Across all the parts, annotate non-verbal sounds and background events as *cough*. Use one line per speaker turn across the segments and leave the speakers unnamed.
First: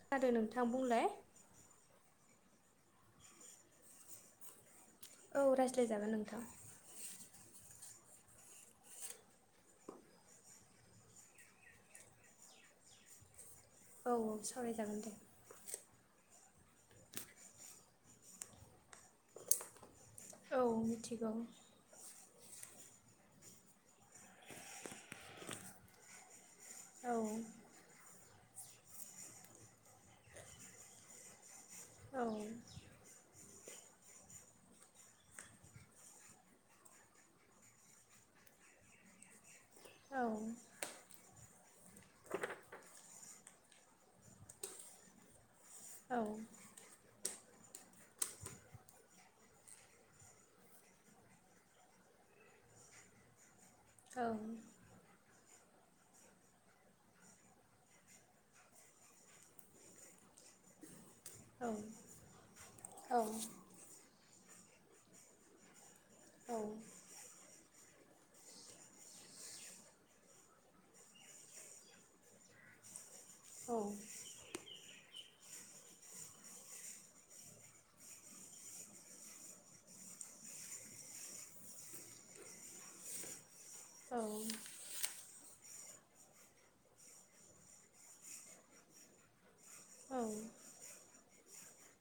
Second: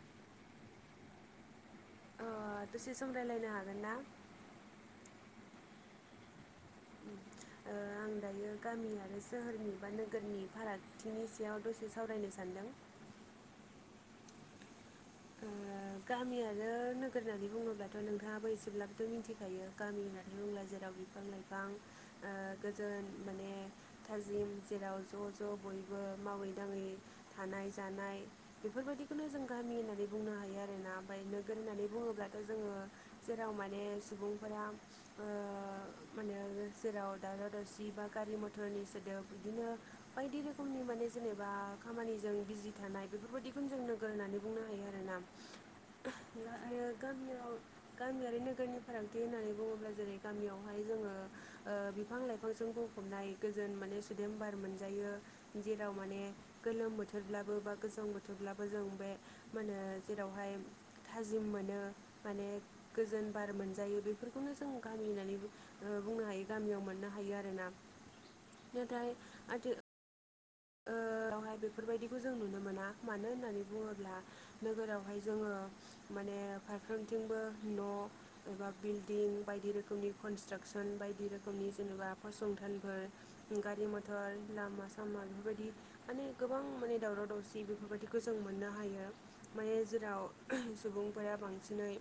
खोनादों नोंथां बुंलाय।
अ दसे सम रायलायनो हागोन ना?
औ रायज्लायजागोन नोंथां।
उम आं दायो गामि आरो सोहोरनि बा नोगोरनि फारागथिनि सायाव दसे सावरायनो सानदों। *inaudible*
औ औ सावरायजागोन दे।
ओ गामि आरो नोगोर होननानै बुङोब्लाथ' नोंथाङाबो एसेब्लाबो मिन्थिखायो गामि होननानै
औ
बुङोब्ला जेराव बिफां
मिथिगौ
लाइफां ओ गोजोन माने थाजिम जेराव ज' ज' बयबो मावै दाङै
औ
थानाय जानाय बेफोरबायदिखौनो जों गामि होननानै बुंनो हायो आरोना ओमफ्राय नो गोन होननानै
औ
बुङोब्लाथ' जोङो जेराव मान ने सुबुंफोरा ओ माहोनो जेराव दावराव दावसि बा गारि मथर। नि सोदोब बिदिनो
औ
बायदि रोखोमनि माने जेनेबा खामानिजों बिजि थानाय बेफोरबायदि खुनजों नोगोर होननानै बुंनो हायो आरोना
औ
आरो गामियाव गामियारि नोगोरनि फारागथि होननानै बुङोब्ला जेरै- गामियावहाय जोङो ओ बिफां लाइफांजों बुंफब फबनाय गोजोन माने
औ
सुदेमबार मोनजायो। जेराव माने गोलोम बोथोरब्लाबो बा गोजां बोथोरब्लाबो जों बे मा होनो जेराव हाय थाजिम मोनो माने
औ
गोजोन बार मोनजायो बेफोर खौनो जों गामि होननानै बुं ओ बुंनो हायो गामियाव मोननो हायो आरोना। नाथाय आथोन ओ *unintelligible* बेफोरबायदिखौ जों नुनो मोना मानो होननानै बुङोब्ला नोगोराव हाय जोङो माने फारफ्रामथिंबो न' एबा बिल्दिं बायदि रोखोमनि। कनसट्राकसन बायदि रोखोमनि जेनेबा फसंथानफोर। गारि मथर लामा सामानि *unintelligible* बायदि माने गोबां माने दावराव दावसि बेफोरबायदिखौ जों मोननो हायो। माने जेराव सुबुंफोरा बांसिनै।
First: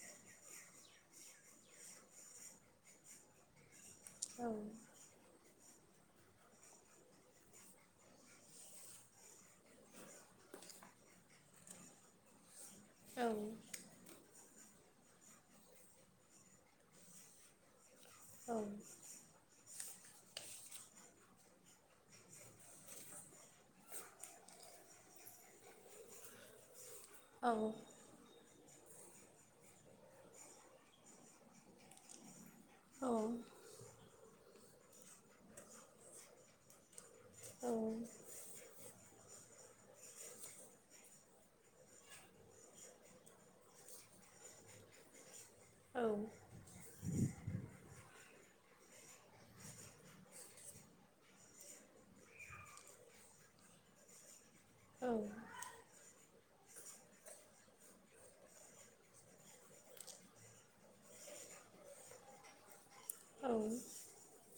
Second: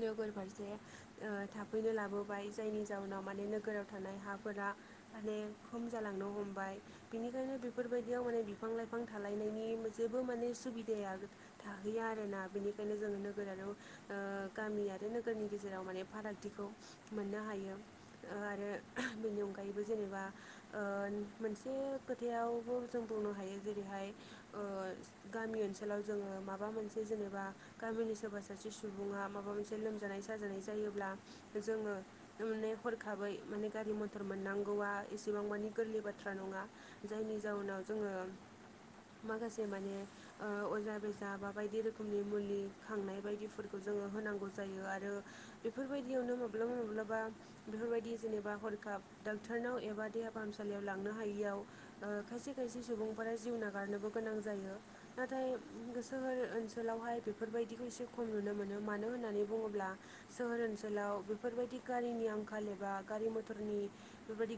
नोगोर फारसे ओ थाफैनो लाबोबाय जायनि जाउनाव माने नोगोराव थानाय हाफोरा माने खम जालांनो हमबाय बिनिखायनो बेफोरबायदियाव माने बिफां लाइफां थालायनायनि जेबो माने सुबिदाया थाहैया आरोना बेनिखायनो जोङो नोगोरारियाव ओ गामि आरो नोगोरनि गेजेराव माने फारागथिखौ मोननो हायो आरो बेनि अनगायैबो जेनेबा ओ मोनसे खोथायावबो जों बुंनो हायो जेरैहाय ओ गामि ओनसोलाव जोङो माबा मोनसे जेनेबा गामिनि सोरबा सो सासे सुबुङा माबा मोनसे लोमजानाय साजानाय जायोब्ला जोङो माने हरखाबै माने गारि मथर मोननांगौआ एसेबां मानि गोरलै बाथ्रा नङा जायनि जाउनाव जोङो माखासे माने ओ अजा बेजा बा बायदि रोखोमनि मुलि खांनाय बायदिफोरखौ जोङो होनांगौ जायो आरो बेफोरबायदियावनो माब्लाबा माब्लाबा बेफोरबायदि जेनेबा हरखाब डक्टरनाव एबा देहा फाहामसालियाव लांनो हायियाव ओ खायसे खायसे सुबुंफोरा जिउ नागारनोबो गोनां जायो नाथाय सोहोर ओन सोलावहाय बेफोरबायदिखौ एसे खम नुनो मोनो मानो होननानै बुङोब्ला सोहोर ओनसोलाव बेफोरबाय दि गारिनि आंखाल एबा गारि मथरनि बेफोरबायदि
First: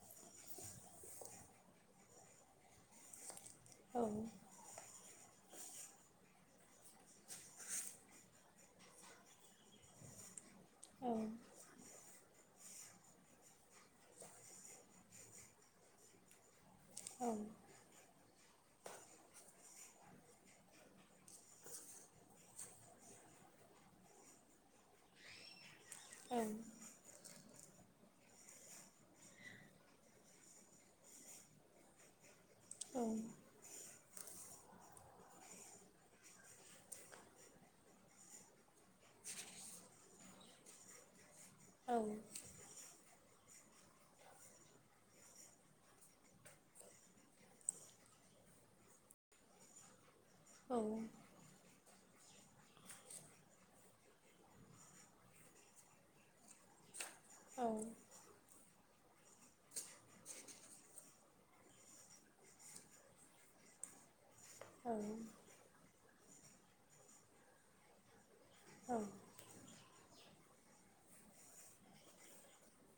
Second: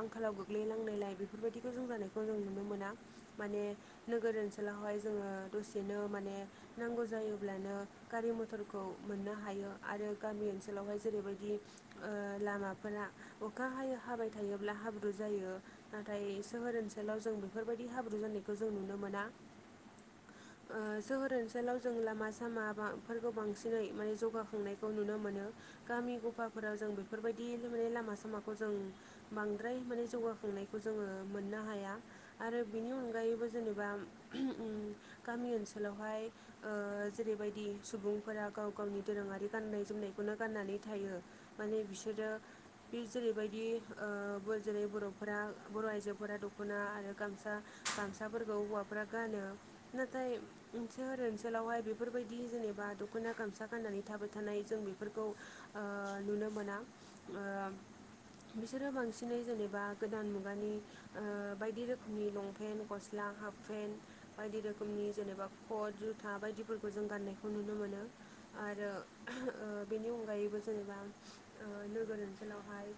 आंखालाव गोगलैनांनायलाय बेफोरबायदिखौ जौगानायखौ जों नुनो मोना माने नोगोर ओनसोलावहाय जोङो दसेनो माने नांगौ जायोब्लानो गारि मथरखौ मोननो हायो आरो गामि ओनसो लावहाय जेरैबायदि ओ लामाफोरा अखा हायो हाबाय थायोब्ला हाब्रु जायो नाथाय सोहोर ओनसोलाव जों बेफोरबायदि हाब्रु जानायखौ जों नुनो मोना ओ सोहोर ओनसोलाव जों लामा सामाफोरखौ बांसिनै माने जौगाखांनायखौ नुनो मोनो। गामि गफाफोराव जों बेफोरबायदि लुनाय लामा सामाखौ जों बांद्राय माने जौगाखांनाय खौ जोङो मोननो हाया आरो बिनि अनगायैबो जेनेबा *unintelligible* गामि ओनसोलावहाय ओ जेरैबायदि सुबुंफोरा गाव गावनि दोरोङारि गाननाय जोमनायखौनो गाननानै थायो माने बिसोरो बे जेरै- बेबायदि ओ बो जेरै- बर'फोरा बर' आइजोफोरा दख'ना आरो गामसा गामसाफोरखौ हौवाफोरा गानो ना थाय सोहोर ओनसोलावहाय बेफोरबायदि जेने बा दख'ना गामसा गाननानै थाबाय थानाय जों बेफोरखौ ओ नुनो मोना। ओ बिसोरो बांसिनै जेनेबा गोदान मु गानि ओ बायदि रोखोमनि लंपेन्ट गस्ला हाफपेन्ट बायदि रोखोमनि जेनेबा खट जुथा बायदिफोरखौ जों गाननायखौ नुनो मोनो। आरो बेनि अनगायैबो जेनेबा नोगोर ओनसोलावहाय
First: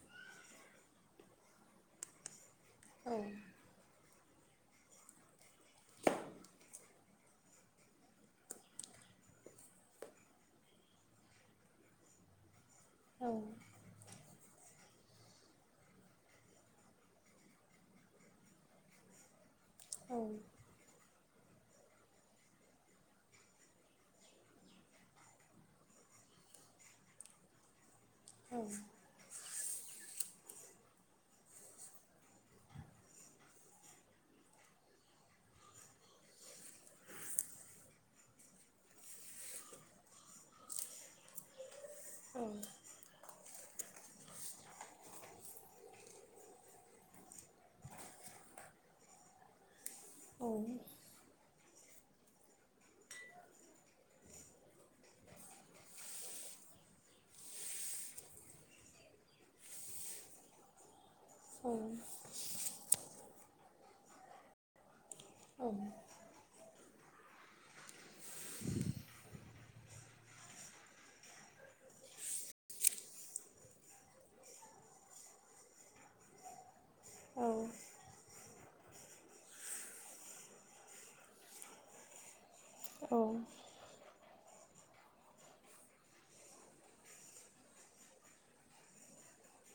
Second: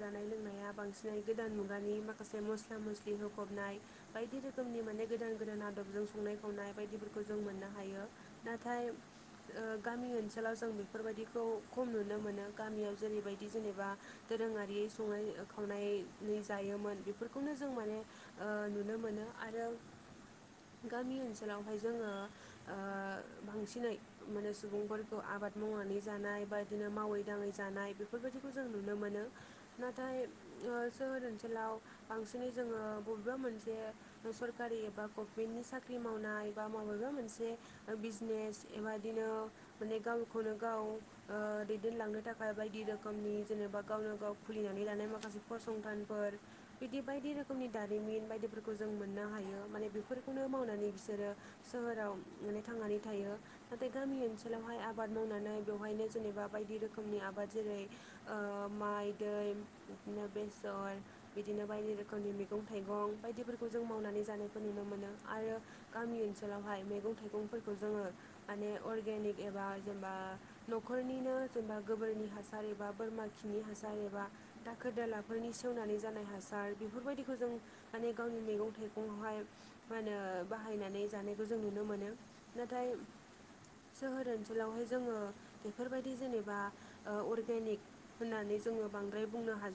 जानाय लोंनाया बांसिनै गोदान मु गानि माखासे मस्ला मस्लि होफबनाय बायदि रोखोमनि माने गोदान गोदान आदबजों संनाय खावनाय बायदिफोरखौ जों मोननो हायो नाथाय गामि ओनसोलाव जों बेफोरबायदिखौ खम नुनो मोनो। गामियाव जेरैबायदि जेनेबा दोरोङारि संनाय खावनाय जायोमोन बेफोरखौनो जों माने नुनो मोनो आरो गामि ओनसो लावहाय जोङो बांसिनै माने सुबुंफोरखौ आबाद मावनानै जानाय एबा बिदिनो मावै दाङै जानाय बेफोर बेफोरबायदिखौ जों
औ
नुनो मोनो नाथाय सोहोर ओनसोल ओनसोलाव बांसिनै जोङो बबेबा मोनसे सरकारि एबा गभमेन्टनि साख्रि मावनाय एबा बबेबा मोनसे बिजनेस बेबादिनो गावखौनो गाव दैदेनलांनो
औ
थाखाय बायदि रोखोमनि जेनेबा गावनो गाव खुलिनानै लानाय माखासे फसंथानफोर बिदि बायदि रोखोमनि दारिमिन बायदिफोरखौ जों मोननो हायो माने बे बेफोरखौनो मावनानै बिसोरो सोहोराव माने थांनानै थायो नाथाय गामि ओनसोलावहाय आबाद मावनानै बेवहायनो जेनेबा बायदि रोखोमनि आबाद जेरै माइ दै बिदिनो बेसर बिदिनो बायदि रोखोमनि मैगं थाइगं बायदिफोरखौ जों मावनानै जानायखौ नुनो मोनो। आरो गामि ओनसोलावहाय मैगं। थाइंफोरखौ जोङो माने अगेनिक एबा जेनेबा न'खरनिनो जेनेबा गोबोरनि। हासार एबा बोरमा खिनि हासार एबा दाखोर दालाफोरनि सेवनानै जानाय। हासार बेफोरबायदिखौ जों माने गावनि मैगं। थाइगंआवहाय मा होनो बाहायनानै जानायखौ जों नुनो मोनो। नाथाय जोहोरोन। सकुलावनो जोङो बेफोरबायदि जेनेबा अरगे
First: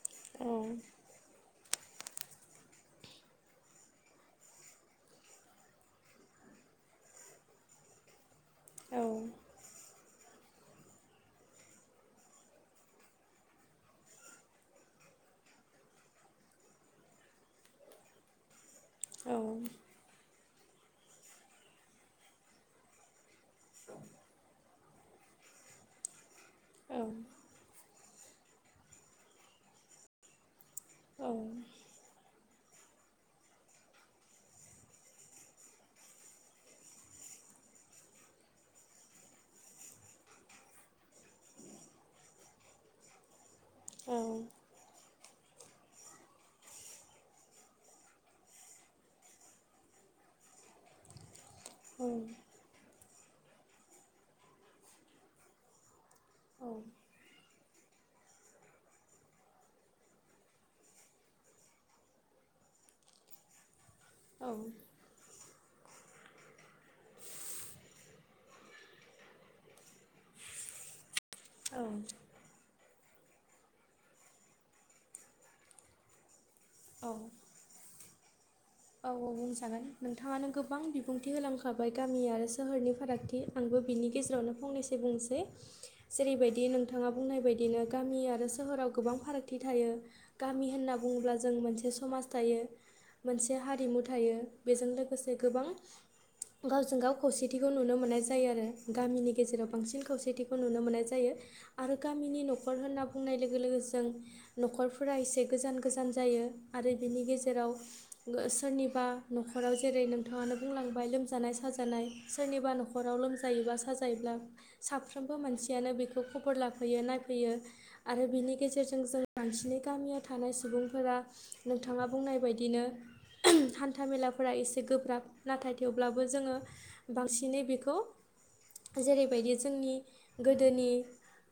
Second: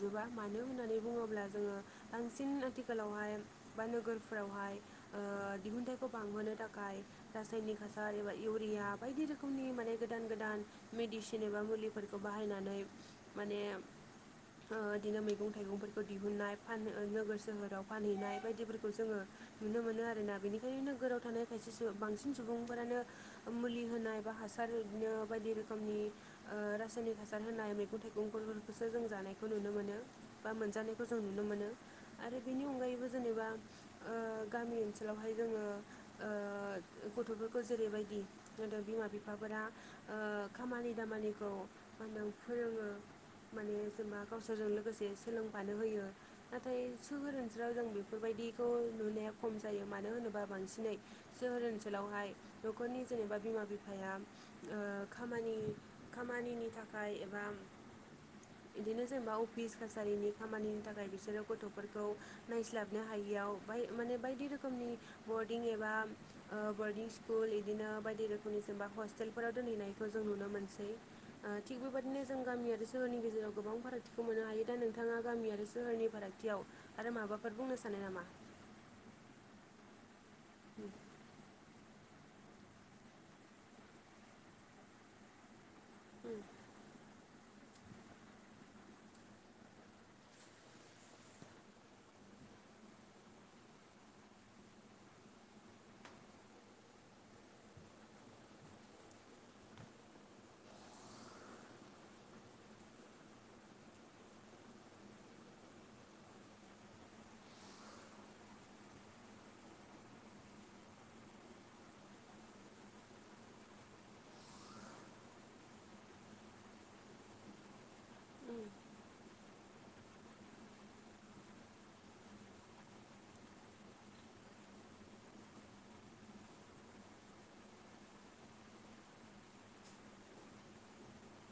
जोबा मानो होननानै बुङोब्ला। जोङो बांसिन आथिखालावहाय बा नोगोरफ्रावहाय ओ दिहु थाखाय रायनिक हासार एबा इउरिया बायदि रोखोमनि माने गोदान गोदान मेडिसिन एबा मुलिफोरखौ बाहायनानै। ओ बिदिनो मैगं थाइगंफोरखौ दिहुननाय फान ओरैनो गोराव थानाय खायसे बांसिन सुबुंफोरानो मुलि होनाय बा हासार बिनो बायदि। रोखोमनि ओ रासायनिक हासार होनाय मैगं खौ जों नुनो मोनो आरो बेनि अनगायैबो जेनेबा गामि ओनसोलावहाय जोङो। फोरा खामानि दामानिखौ मा होनदों फोरोङो। माने जोंबा गावसोरजों लोगोसे सोलों। मानो होयो नाथाय सो बांसिनै। सोहोर ओनसोलावहाय न'खरनि जेनेबा बिमा बिफाया ओ खामानि। खामानिनि थाखाय एबा बिदिनो। खामानिनि थाखाय बिसोरो गथ'फोरखौ नायस्लाबनो हायियाव बाय। माने बायदि रोखोमनि बद बदिं एबा ब मोनसे ओ थिग बेबादिनो जों गामि आरो सोहोरनि गेजेराव गोबां फारागथिखौ मोननो हायो। खाथियाव आरो माबाफोर बुंनो सानो नामा?
औ औ। गामि आरो सोहोरनि फारागथि आंबो बिनि गेजेरावनो फंनैसो बुंनोसै। जेरैबायदि नोंथाङा। बुंनाय बायदिनो गामि आरो सोहो समाज थायो मोनसे हारिमु थायो बेजों लोगोसे गोबां। गावजों गाव खौसेथिखौ नुनो मोननाय जायो आरो गामिनि। आरो गामिनि न'खर होनना बुंनाय लोगो लोगो ज न'खरफोरा एसे गोजान गोजान जायो। आरो बिनि गेजेराव सोरनिबा नखराव जेरै नोंथाङा नो बुंलांबाय लोमजानाय सानजानाय सोरनिबा नखराव लोमजायोबा साजायोबा साफ्रोमबो मानसियानो बेखौ खबर नायफैयो आरो आरो बिनि गेजेरजों जों बानसिनि गामियाव थानाय सुबुंफोरा नोंथाङा बुंनाय बादिनो
*unintelligible*
हान्था मेलाफोरा एसे गोब्राब नाथाय थेवब्लाबो जोंङो बांसिनै बेखौ। जेरैबायदि जोंनि गोदोनि।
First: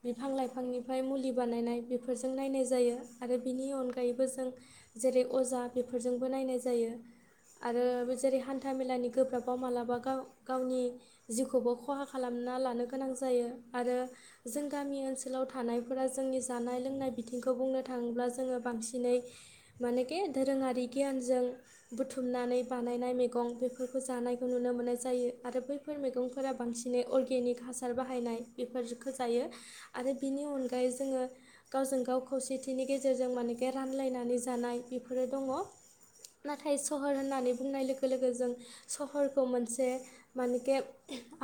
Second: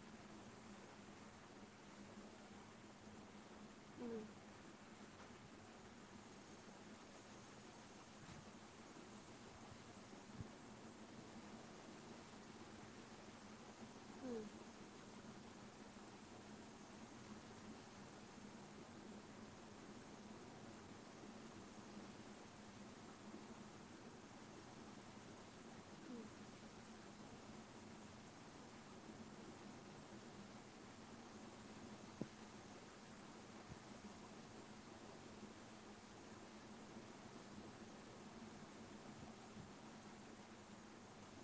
बिफां लाइफांनिफ्राय मुलि बानायनाय बेफोरजों नायनाय जायो आरो बेनि अनगायैबो जों जेरै अजा बेफोरजोंबो नायनाय जायो। आरो जेरै हान्था मेलानि गोब्राब आ गावनि जिउखौबो खहा खालामो ना लानो गोनां जायो आरो जों गामि ओनसोलाव थानायफोरा जोंनि जानाय लोंनाय बिथोन खौ बुंनो थाङोब्ला जोंङो बांसिनै मानेके दोरोंङारि गियानजों बुथुमनानै बानायनाय मैगं बेफोरखौ जानायखौ नुनो मोननाय जायो आरो बैफोर मैगंफोरा बांसिनै अरगेनिक हासार बाहायनाय बेफोरखौ जायो आरो बिनि अनगायै जोंङो गावजों गाव खौसेथिनि गेजेरजों मानेके रानलायनानै जानाय बेफोरो दंङ
*inaudible*
नाथाय सहर होननानै बुंनाय लोगो लोगो जों सहरखौ मोनसे माने के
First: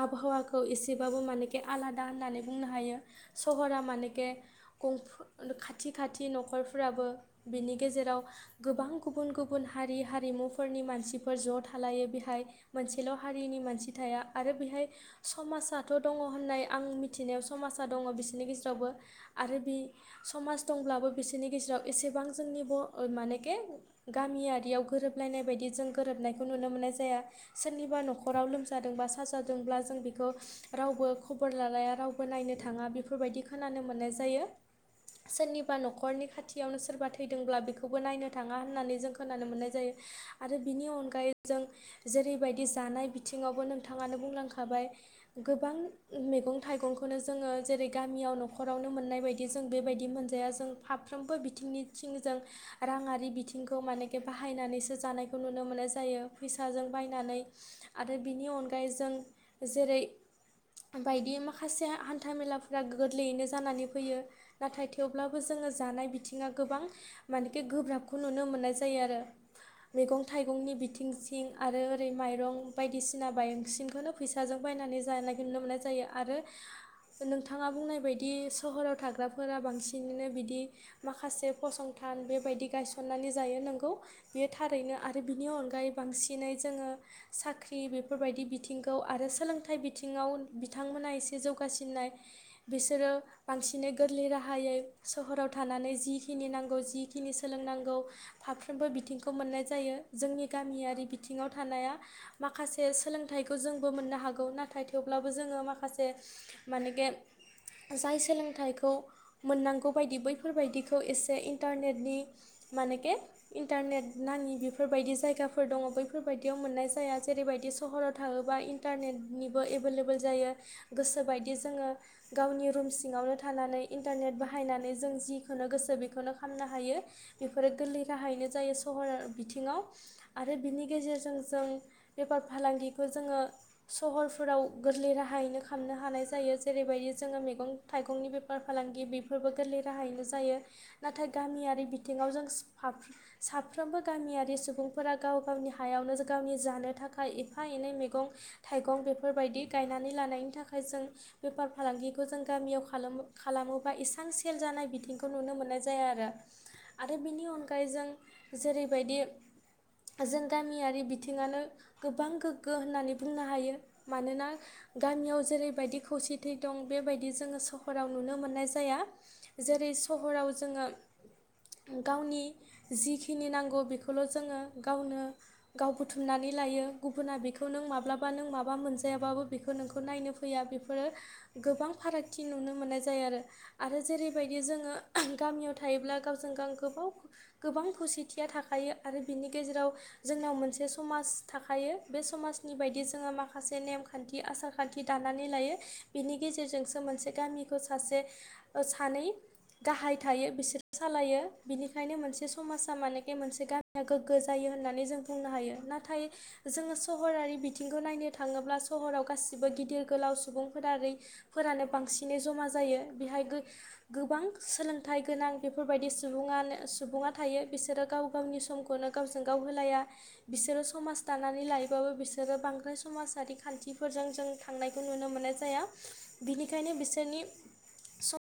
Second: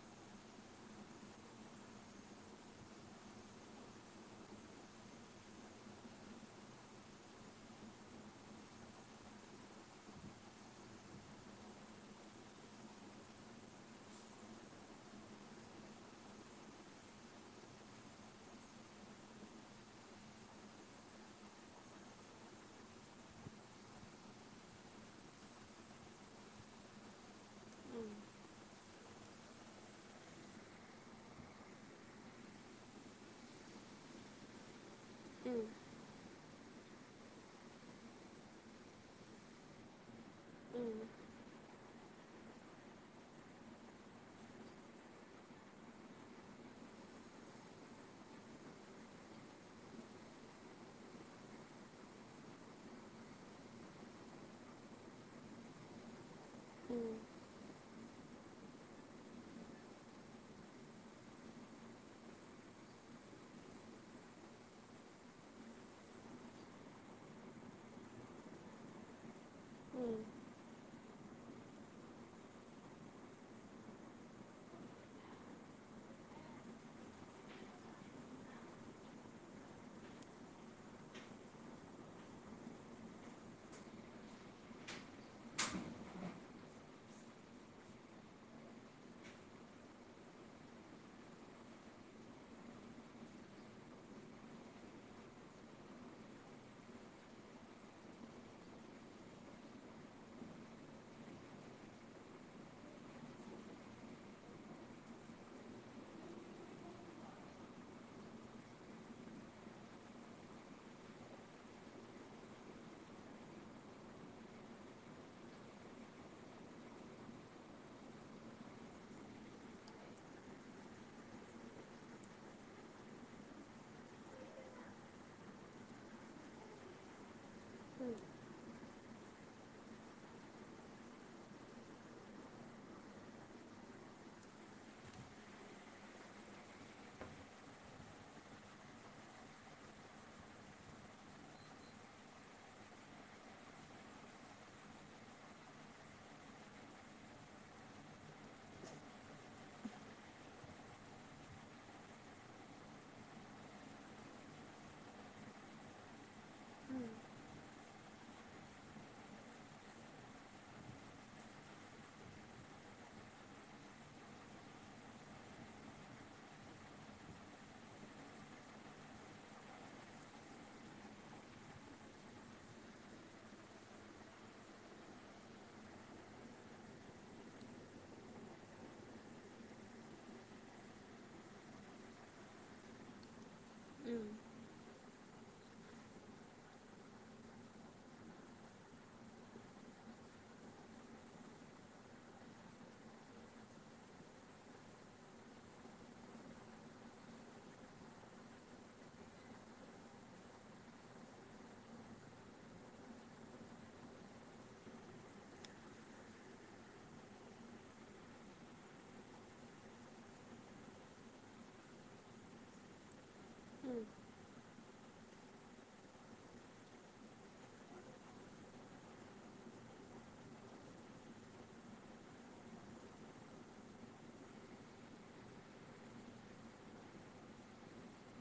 आबहावाखौ एसेबाबो माने के आलादा होननानै बुंनो हायो सहरा माने के खाथि खाथि नखरफ्राबो बिनि गेजेराव गोबां गुबुन गुबुन हारि हारिमुफोरनि मानसिफोर ज' थालायो बेहाय मोनसेल' हारिनि मानसि थाया आरो बेहाय समासाथ दङ होननाय आं मिथिनायाव समाजा दङ बिसोरनि गेजेरावबो आरो समाज दंब्लाबो बिसोरनि गेजेराव एसेबां जोंनि बर मानेके गामियारि रियाव गोरोबलायनाय बायदि जों गोरोबनायखौ नुनो मोननाय जाया सोरनिबा नखराव लोमजादोंबा साजादों अब्ला जों बेखौ रावबो खबर लालाया रावबो नायनो थांङा बेफोरबायदि खोनानो मोननाय जायो सोरनिबा न खरनि खाथियावनो सोरबा थैदोंब्ला बेखौबो नायनो थाङा होननानै जोंखौ खोनानो मोननाय जायो आरो बिनि अनगायै जों जेरैबायदि जानाय बिथिङावबो नोंथाङानो बुंलांखाय गोबां मैगं थाइगंखौनो जोंङो जेरै गामियाव न'खरावनो मोननाय बेबायदि जों बेबायदि मोनजाया जों फाफ्रोमबो बिथिंनिथिं जों रांङारि बिथिंखौ माने बाहायनानैसो जानायखौ नुनो मोननाय जायो फैसाजों बायनानै आरो बिनि अनगायै जों जेरै बायदि माखासे हान्थामेलाफोरा गोरलैयैनो जानानै फैयो नाथाय थेवब्लाबो जों जोंङो जानाय बिथिङा गोबां मानेखि गोब्राबखौ नुनो मोननाय जायो आरो मैगं थाइगंनि बिथिंसिं आरो ओरै माइरं बायदिसिना बांसिनखौनो फैसाजों बाय बायनानै जानाय नुनो मोननाय जायो आरो नोंथाङा बुंनाय बायदि सोहराव थाग्राफोरा बांसिनानो बिदि माखासे फसंथान थान बेबायदि गायसननानै जायो नों बेयो थारैनो आरो बिनि अनगायै बांसिनै जोंङो साख्रि बेफोरबायदि बिथिं आरो सोलोंथाइ बिथिङाव बिथांमोना एसे जौगासिननाय बिसोरो बांसिन नो गोरलै राहायै सहराव थानानै जिखिनि नांगौ जिखिनि सोलोंनांगौ फाफ्रोमबो बिथिंखौ मोननाय जायो जोंनि गामियारि बिथिङाव थानाया माखासे सोलोंथाइ खौ जोंबो मोननो हागौ नाथाय थेवब्लाबो जोंङो माखासे मानेे जाय सोलोंथाइखौ मोननांगौ बायदि बैफोरबायदिखौ एसे इन्टारनेटनि मानेके इन्टारनेट नाङि बेफोरबायदि जायगाफोर दङ बैफोरबायदियाव मोननाय जाया जेरैबायदि सहराव थाङो बा इन्टारनेनिबो एबेलेबेल जायो गोसोबायदि जोङो गावनि रुम सिङावनो थानानै इन्टारनेट बाहायनानै जों जिखौनो गोसो बेखौनो खामनो हायो बेफोर गाहायनो जायो सहर बिथिङाव आरो बिनि गेजेरजों जों बेफार फालांगिखौ जोङो सहर फोराव गोरलै राहायैनो खामनो हानाय जायो जेरैबायदि जोङो मैगं थाइगंनि बेफार फालांगि बिफोर फोरबो गोरलै राहायैनो जायो नाथाय गामियारि बिथिङाव जों सा-साफ्रोमबो गामियारि सुबुंफोरा गाव गावनि हायावनो गावनि जानो थाखाय एफा एनै मैगं थाइगं बेफोरबायदि गायनानै लानायनि थाखाय जों बेफार फालांगिखौ जों गामियाव खालामो-खालामोबा एसां सेल जानाय बिथिंखौ नुनो मोननाय जाया आरो आरो बिनि अनगा यै आरो जों जेरैबायदि जों गामियारि बिथिङानो गोबां गोग्गो होननानै बुंनो हायो मानोना गामियाव जेरैबायदि खौसेथि दं बेबायदि जोङो सहराव नुनो मोननाय जाया जेरै सहराव जोङो गावनि जिखिनि नांगौ बेखौल' जोङो गावनो गाव बुथुमनानै लायो गुबुना बेखौ नों माब्लाबा नों माबा मोनजायाबाबो बेखौ नोंखौ नायनो फैया बेफोरो गोबां फारागथि नु नो मोननाय जायो आरो जेरैबायदि जोङो गामियाव थायोब्ला गावजों गाव गोबाव गोबां खौसेथिया थाखायो आरो बिनि गेजेराव जोंनाव मोनसे समास थाखायो बे समास नि बायदि जोङो माखासे नेमखान्थि आसारखान्थि दानानै लायो बिनि गेजेरजोंसो मोनसे गामि बेखौ सासे ओ सानै गाहाइ थायो बिसोरो सालायो बिनिखायनो मोनसे समासा माने मोनसे गामिया गोग्गो जायो होननानै जों बुंनो हायो नाथाय जोङो सहरारि बिथिंखौ नायनो थाङोब्ला सहराव गासिबो गिदिर गोलाव सुबुंफोरिफोरानो बांसिनै जमा जायो बेहाय गो-गोबां सोलोंथाइ गोनां बेफोरबायदि सुबुङानो सुबुङा थायो बिसोरो गाव गावनि समखौनो गावजों गाव होलाया बिसोरो समाज दानानै लायोबाबो बिसोर बिसोरो बांद्राय समाजारि खान्थिफोरजों जों थांनायखौ नुनो मोननाय जाया बिनिखायनो बिसोरनि
*inaudible*